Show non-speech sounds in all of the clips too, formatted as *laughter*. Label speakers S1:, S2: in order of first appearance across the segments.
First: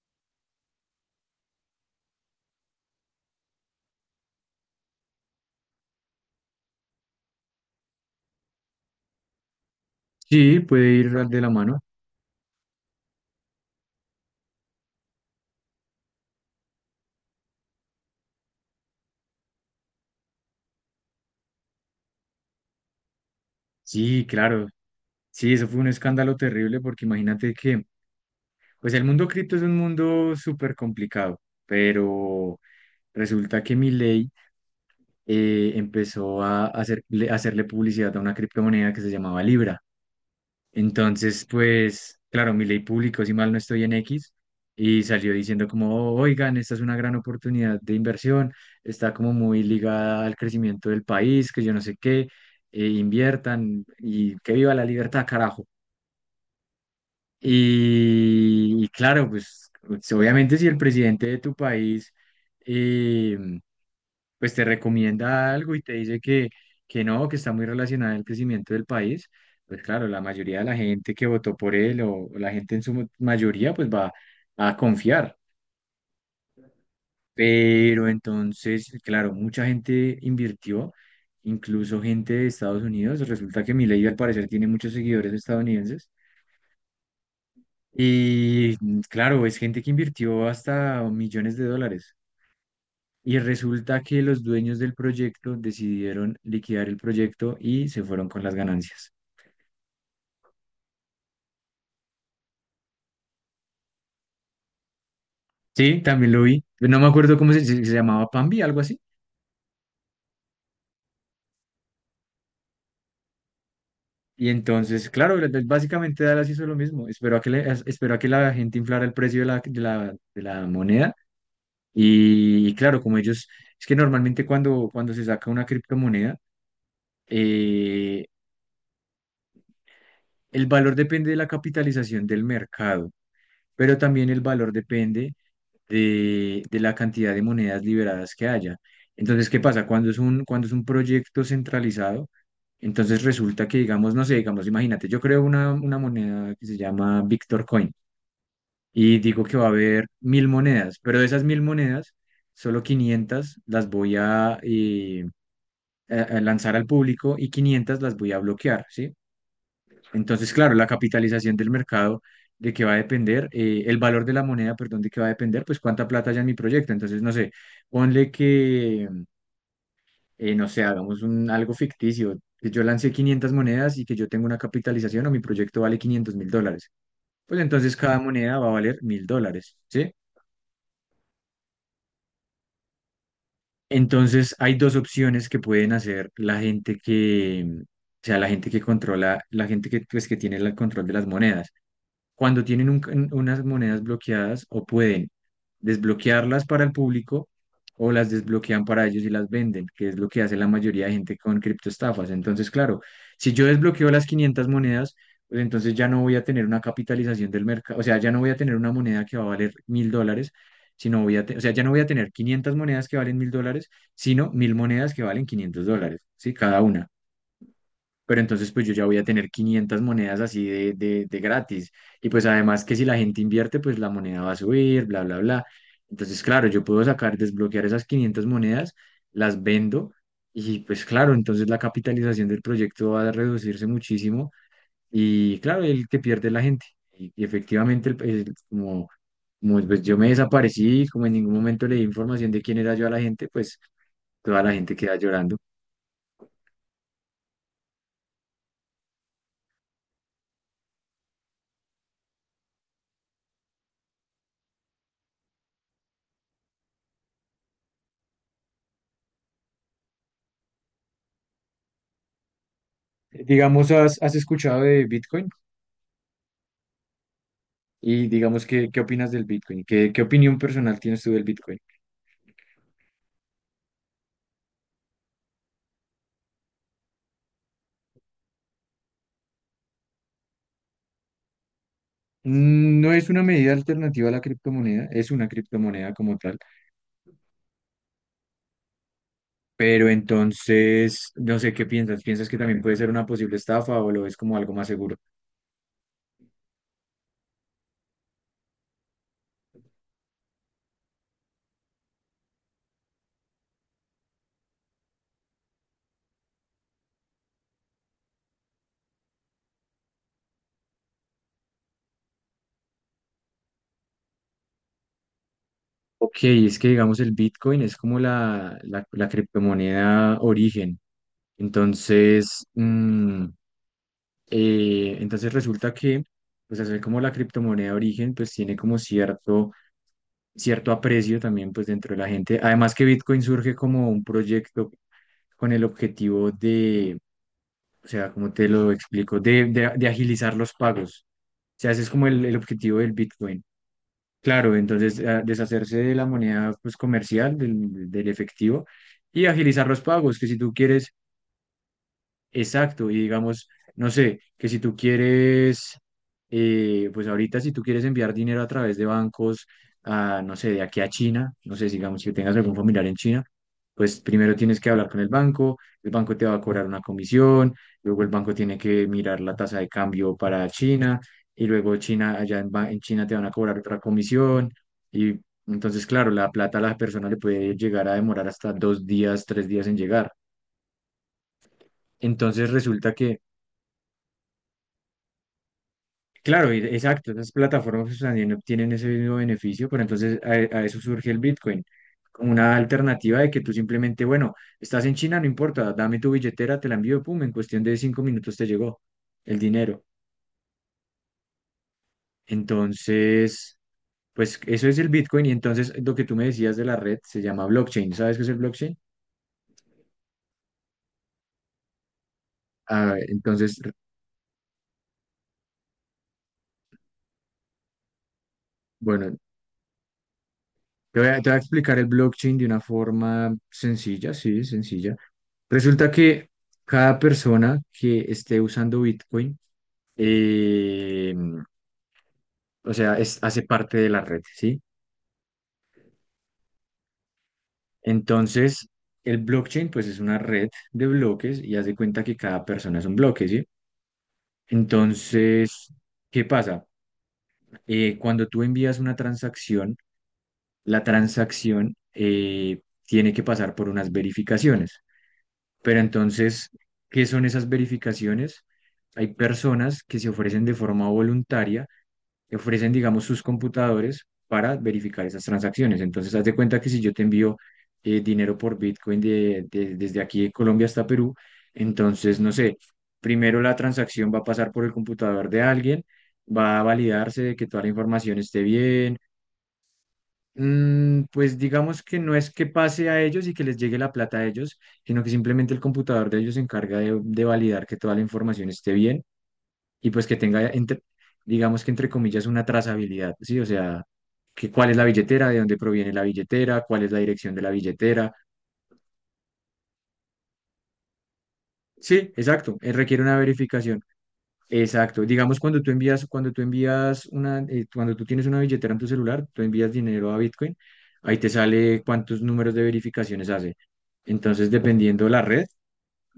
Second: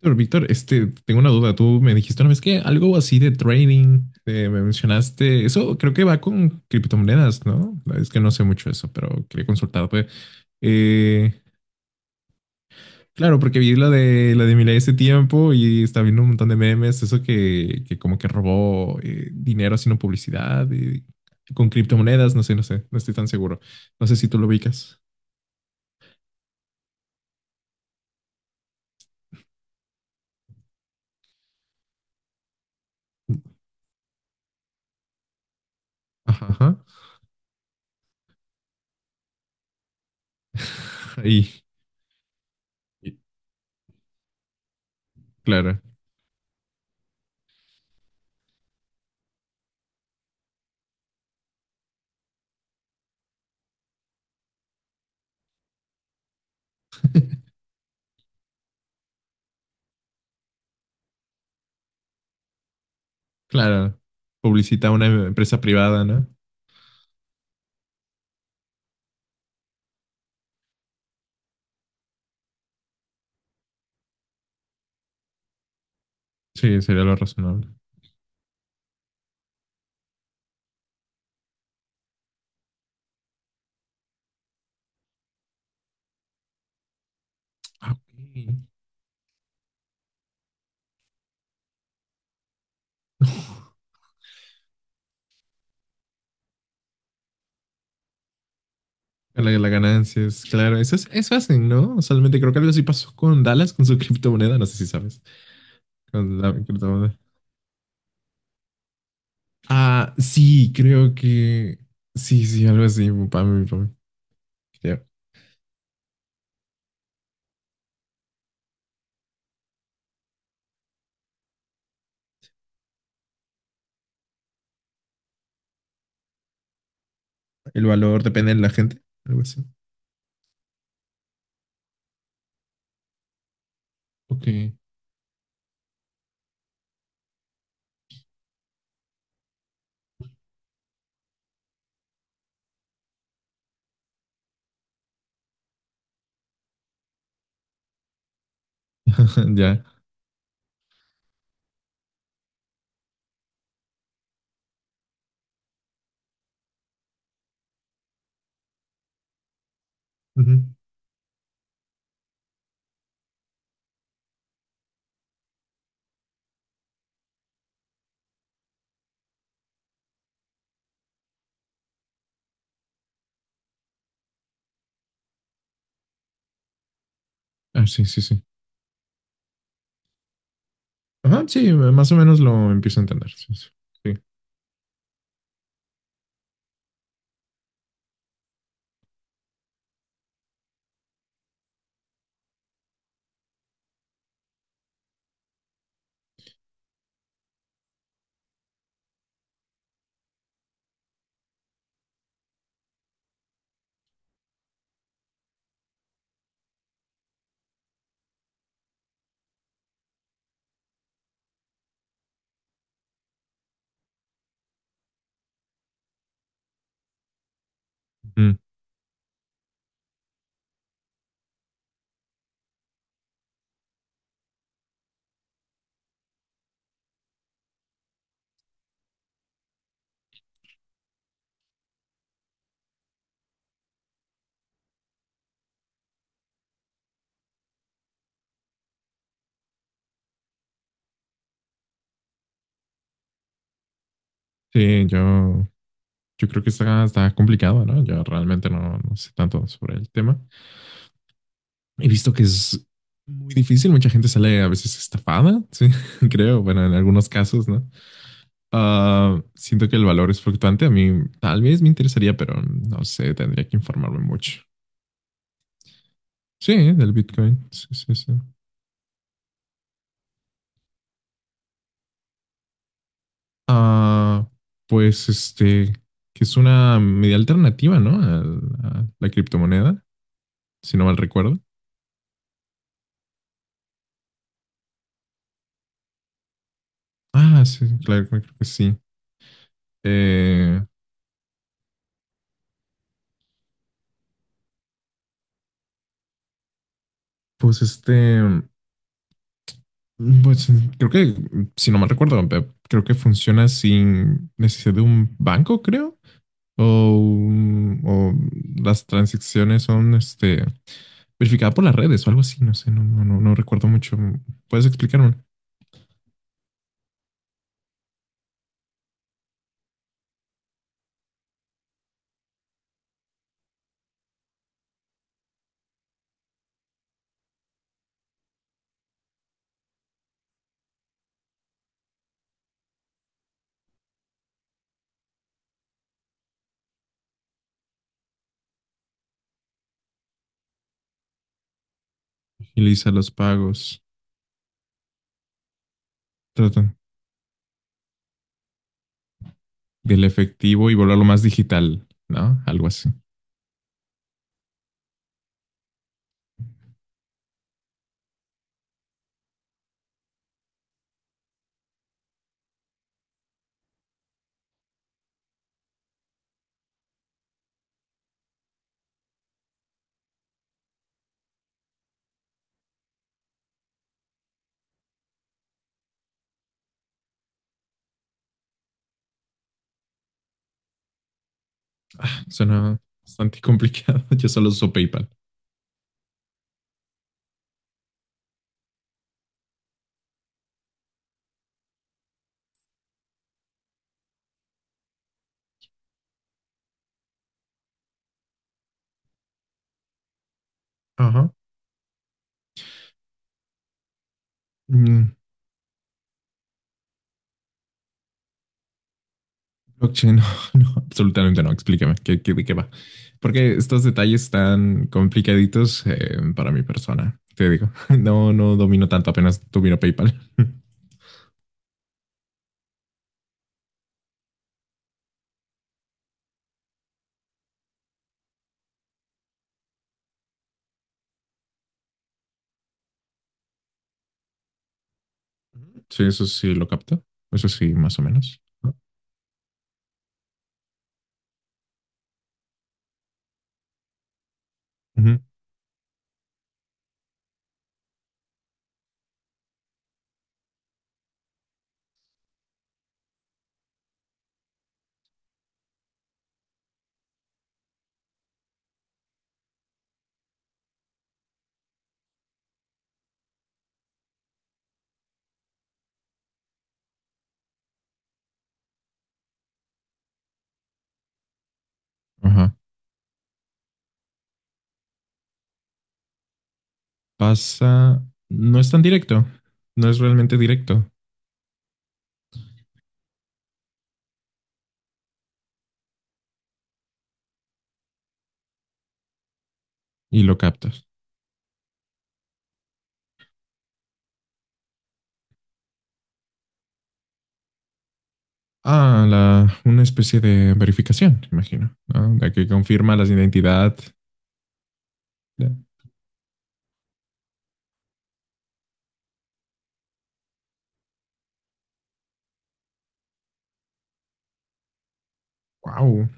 S1: Pero Víctor, tengo una duda. Tú me dijiste una vez que algo así de trading, me mencionaste. Eso creo que va con criptomonedas, ¿no? Es que no sé mucho eso, pero quería consultarte.
S2: Sí, puede ir de
S1: Eh,
S2: la mano.
S1: claro, porque vi la de Milei ese tiempo y estaba viendo un montón de memes, eso que como que robó dinero haciendo publicidad con criptomonedas, no sé, no estoy tan seguro. No sé
S2: Sí,
S1: si tú lo
S2: claro.
S1: ubicas.
S2: Sí, eso fue un escándalo terrible porque imagínate que, pues el mundo cripto es un mundo súper complicado, pero resulta que Milei empezó
S1: Ajá,
S2: a
S1: ajá.
S2: hacerle publicidad a una criptomoneda que se llamaba Libra.
S1: *laughs*
S2: Entonces,
S1: Ahí,
S2: pues, claro, Milei
S1: y-
S2: publicó, si mal no estoy, en X, y salió diciendo
S1: claro,
S2: como, "Oh, oigan, esta es una gran oportunidad de inversión, está como muy ligada al crecimiento del país, que yo no sé qué, inviertan y que viva la libertad, carajo." Y claro, pues, obviamente si el presidente de tu país, eh,
S1: claro.
S2: pues te
S1: Publicita una
S2: recomienda
S1: empresa
S2: algo y te
S1: privada,
S2: dice
S1: ¿no?
S2: que no, que está muy relacionado el crecimiento del país, pues claro, la mayoría de la gente que votó por él o la gente en su mayoría pues va a confiar.
S1: Sí, sería lo razonable.
S2: Pero entonces, claro, mucha gente invirtió, incluso gente de Estados Unidos. Resulta que Milei al parecer tiene muchos seguidores estadounidenses.
S1: Ah, ok.
S2: Y claro, es gente que invirtió hasta millones de dólares. Y resulta que los dueños del proyecto decidieron liquidar el proyecto y se fueron con las ganancias.
S1: La ganancia es, claro, es, eso hacen, ¿no? Usualmente creo que algo así pasó con Dallas, con su *laughs* criptomoneda, no sé si sabes,
S2: Sí, también
S1: con
S2: lo
S1: la
S2: vi. No me
S1: criptomoneda.
S2: acuerdo cómo se llamaba, Pambi, algo así.
S1: Ah, sí, creo que, sí, sí, algo así, para mí.
S2: Y
S1: Ya.
S2: entonces, claro, básicamente Dallas hizo lo mismo. Esperó a que, le- as- esperó a que la gente inflara el precio de la moneda. Y claro, como ellos, es que normalmente cuando se saca una criptomoneda,
S1: El valor
S2: eh,
S1: depende de la gente, algo así.
S2: el valor depende de la capitalización del mercado, pero también el
S1: Ok,
S2: valor depende de la cantidad de monedas liberadas que haya. Entonces, ¿qué pasa? Cuando es un proyecto centralizado, entonces resulta que, digamos, no sé, digamos, imagínate, yo creo una moneda que se llama Victor Coin y digo que
S1: *laughs*
S2: va a
S1: ya.
S2: haber mil monedas, pero de esas mil monedas, solo 500 las voy a lanzar al público y 500 las voy a bloquear, ¿sí? Entonces, claro,
S1: Ujú.
S2: la capitalización del mercado de que va a depender, el valor de la moneda, perdón, de que va a depender, pues cuánta plata haya en mi proyecto. Entonces, no sé, ponle que, no sé, hagamos un, algo ficticio, que yo lancé 500 monedas y que yo tengo una capitalización o mi proyecto vale $500.000. Pues
S1: Ah,
S2: entonces
S1: sí,
S2: cada
S1: sí, sí.
S2: moneda va a valer mil dólares, ¿sí?
S1: Ajá, sí, más o menos lo empiezo a entender. Sí, sí. Sí,
S2: Entonces, hay dos opciones que pueden hacer la gente, que, o sea, la gente que controla, la gente que, pues, que tiene el control de las monedas. Cuando tienen unas monedas bloqueadas, o pueden desbloquearlas para el público, o las desbloquean para ellos y las venden, que es lo que hace la mayoría de gente con criptoestafas. Entonces, claro, si yo desbloqueo las 500 monedas, pues entonces ya no voy a tener una capitalización del mercado, o sea, ya no voy a tener una moneda que va a valer mil dólares, sino voy a, o sea, ya no voy a tener 500 monedas que valen mil dólares, sino mil monedas que valen $500, ¿sí? Cada una. Pero
S1: ujú.
S2: entonces pues yo ya voy a tener 500 monedas así de gratis. Y pues además que si la gente invierte, pues la moneda va a subir, bla, bla, bla. Entonces, claro, yo puedo sacar, desbloquear esas 500 monedas, las vendo y pues claro, entonces la capitalización del proyecto va a reducirse muchísimo y claro, el que pierde es la gente. Y efectivamente, como pues, yo me desaparecí, como en ningún momento le di información de quién era yo a la gente, pues toda la gente
S1: Sí,
S2: queda llorando.
S1: yo creo que está, está complicado, ¿no? Yo realmente no, no sé tanto sobre el tema. He visto que es muy difícil, mucha gente sale a veces estafada, sí, *laughs* creo, bueno, en algunos casos, ¿no? Ah, siento que el valor es fluctuante, a mí tal vez me interesaría, pero no sé, tendría que
S2: Digamos, ¿has,
S1: informarme
S2: has
S1: mucho.
S2: escuchado de Bitcoin?
S1: Sí, ¿eh? Del Bitcoin, sí, sí,
S2: Y
S1: sí.
S2: digamos, ¿qué opinas del Bitcoin? ¿Qué opinión personal tienes tú del Bitcoin?
S1: Ah, pues que es una media alternativa, ¿no? A la criptomoneda, si no mal recuerdo.
S2: No es una medida alternativa a la criptomoneda, es una criptomoneda como tal,
S1: Ah, sí, claro, creo que sí.
S2: pero
S1: Eh,
S2: entonces, no sé, ¿qué piensas? ¿Piensas que también puede ser una posible estafa o lo ves como algo más seguro?
S1: pues pues creo que, si no mal recuerdo, creo que funciona sin necesidad de un banco, creo. O las transacciones son verificadas por las redes o algo así, no sé, no recuerdo mucho. ¿Puedes explicarme?
S2: Ok, es que digamos el Bitcoin es como la criptomoneda origen. Entonces, entonces resulta que, pues hacer como la criptomoneda origen, pues tiene como cierto cierto aprecio también, pues dentro de la gente. Además que Bitcoin surge como un proyecto con el objetivo de, o sea, cómo te lo explico, de agilizar los pagos. O sea, ese es como el objetivo
S1: Agiliza
S2: del
S1: los
S2: Bitcoin.
S1: pagos,
S2: Claro, entonces deshacerse de la moneda
S1: tratan
S2: pues comercial, del efectivo, y agilizar los
S1: del
S2: pagos, que si tú
S1: efectivo y
S2: quieres.
S1: volverlo más digital, ¿no? Algo
S2: Exacto,
S1: así.
S2: y digamos, no sé, que si tú quieres, pues ahorita si tú quieres enviar dinero a través de bancos, a, no sé, de aquí a China, no sé, digamos que tengas algún familiar en China, pues primero tienes que hablar con el banco te va a cobrar una comisión, luego el banco tiene que mirar la tasa de cambio para China, y luego China, allá en China te van a cobrar otra comisión, y entonces, claro, la plata a la persona le puede llegar a demorar hasta 2 días, 3 días en llegar. Entonces
S1: Suena
S2: resulta que.
S1: bastante complicado. *laughs* Yo solo uso PayPal.
S2: Claro, exacto, esas plataformas pues, también obtienen ese mismo beneficio, pero entonces a eso surge el Bitcoin, como una alternativa de que tú simplemente, bueno, estás en China, no importa, dame tu billetera, te la envío, pum, en cuestión de 5 minutos te llegó el dinero.
S1: Ajá.
S2: Entonces, pues eso es el
S1: Mm,
S2: Bitcoin, y entonces lo que tú me decías de la red se llama blockchain. ¿Sabes qué es el blockchain?
S1: blockchain, no, *laughs* no, absolutamente no. Explícame, ¿de qué va?
S2: Ah,
S1: Porque
S2: entonces,
S1: estos detalles están complicaditos para mi persona, te digo. *laughs* No, no domino tanto,
S2: bueno,
S1: apenas domino PayPal. *laughs*
S2: te voy a explicar el blockchain de una forma sencilla, sí, sencilla. Resulta que cada persona que esté usando Bitcoin, eh, o sea, hace parte de la red, ¿sí?
S1: Sí, eso sí lo capto. Eso sí, más o menos.
S2: Entonces, el blockchain, pues, es una red de bloques y haz de cuenta que cada persona es un bloque, ¿sí?
S1: Ujú.
S2: Entonces, ¿qué pasa? Cuando tú envías una transacción, la transacción tiene que pasar por unas verificaciones. Pero entonces, ¿qué son esas verificaciones? Hay personas que se ofrecen de forma voluntaria, que ofrecen, digamos, sus computadores para verificar esas transacciones. Entonces, haz de cuenta que si yo te envío dinero por Bitcoin desde aquí de Colombia hasta Perú, entonces, no
S1: Ajá.
S2: sé, primero la transacción va a pasar por el computador de alguien, va a validarse de que toda la
S1: Pasa,
S2: información esté
S1: no es tan
S2: bien.
S1: directo, no es realmente directo
S2: Pues digamos que no es que pase a ellos y que les llegue la plata a ellos, sino que simplemente el computador de ellos se encarga de validar que toda la información esté bien y pues que
S1: y lo
S2: tenga,
S1: captas.
S2: digamos que entre comillas, una trazabilidad, ¿sí? O sea, que cuál es la billetera, de dónde proviene la billetera, cuál es la dirección de la billetera.
S1: Ah, una especie de verificación, imagino,
S2: Sí,
S1: ¿no? La que
S2: exacto,
S1: confirma
S2: requiere
S1: la
S2: una
S1: identidad.
S2: verificación. Exacto. Digamos, cuando tú tienes una billetera en tu celular, tú envías dinero a Bitcoin, ahí te sale cuántos números de verificaciones hace. Entonces, dependiendo la red,
S1: Wow,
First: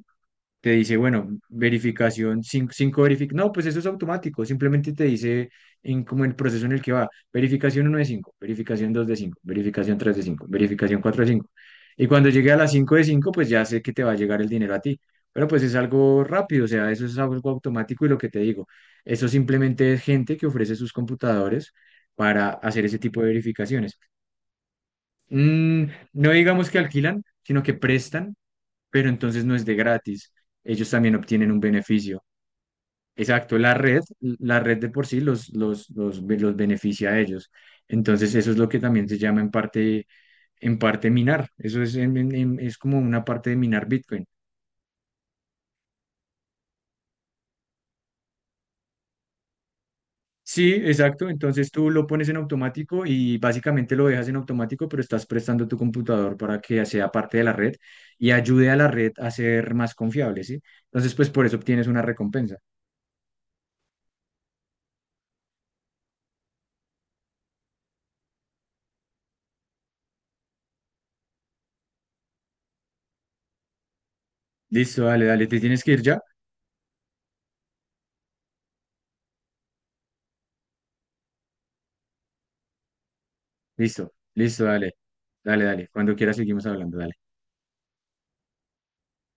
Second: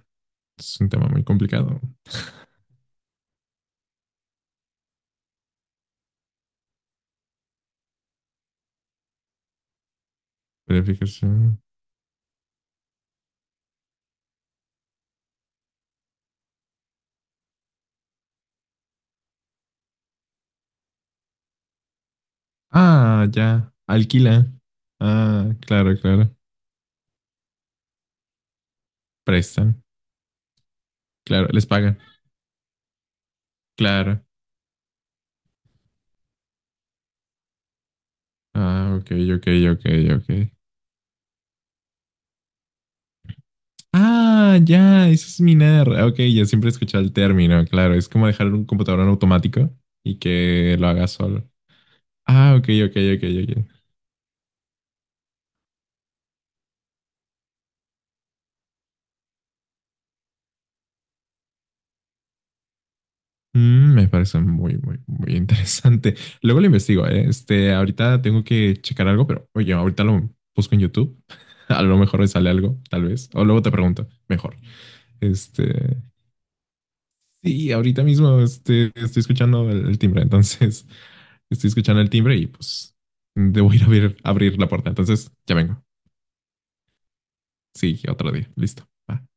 S2: te
S1: es un
S2: dice,
S1: tema muy
S2: bueno,
S1: complicado.
S2: verificación, cinco, cinco verific No, pues eso es automático, simplemente te dice como el proceso en el que va, verificación uno de cinco, verificación 2 de cinco, verificación 3 de cinco, verificación 4 de cinco.
S1: Verificación.
S2: Y cuando llegue a las 5 de cinco, pues ya sé que te va a llegar el dinero a ti. Pero pues es algo rápido, o sea, eso es algo automático, y lo que te digo, eso simplemente es gente que ofrece sus computadores para hacer ese tipo de
S1: Ah, ya.
S2: verificaciones.
S1: Alquila. Ah,
S2: Mm,
S1: claro,
S2: no
S1: claro.
S2: digamos que alquilan, sino que prestan, pero entonces no es de
S1: Prestan.
S2: gratis. Ellos también
S1: Claro,
S2: obtienen un
S1: les pagan.
S2: beneficio. Exacto, la red,
S1: Claro.
S2: la red de por sí los beneficia a ellos. Entonces eso es lo que
S1: Ah,
S2: también
S1: ok,
S2: se llama,
S1: ok,
S2: en
S1: ok,
S2: parte,
S1: ok.
S2: en parte minar. Eso es, es como una parte de minar Bitcoin.
S1: Ah, ya, eso es minar. Ah, ok, ya siempre he escuchado el término, claro. Es como dejar un computador en automático y
S2: Sí,
S1: que lo haga
S2: exacto.
S1: solo.
S2: Entonces tú lo pones en
S1: Ah, ok, ok,
S2: automático
S1: ok,
S2: y
S1: ok.
S2: básicamente lo dejas en automático, pero estás prestando tu computador para que sea parte de la red y ayude a la red a ser más confiable, ¿sí? Entonces, pues por eso obtienes una recompensa.
S1: Mm, me parece muy interesante. Luego lo investigo, ¿eh? Ahorita tengo que checar algo, pero oye, ahorita lo busco en YouTube. *laughs* A lo mejor me sale algo, tal vez. O luego te pregunto, mejor.
S2: Listo, dale, dale. ¿Te tienes que
S1: Este,
S2: ir ya?
S1: sí, ahorita mismo estoy escuchando el timbre, entonces *laughs* estoy escuchando el timbre y pues debo ir a
S2: Listo,
S1: abrir, abrir
S2: listo,
S1: la puerta.
S2: dale.
S1: Entonces ya
S2: Dale,
S1: vengo.
S2: dale. Cuando quieras seguimos hablando, dale.
S1: Sí, otro día. Listo. Va.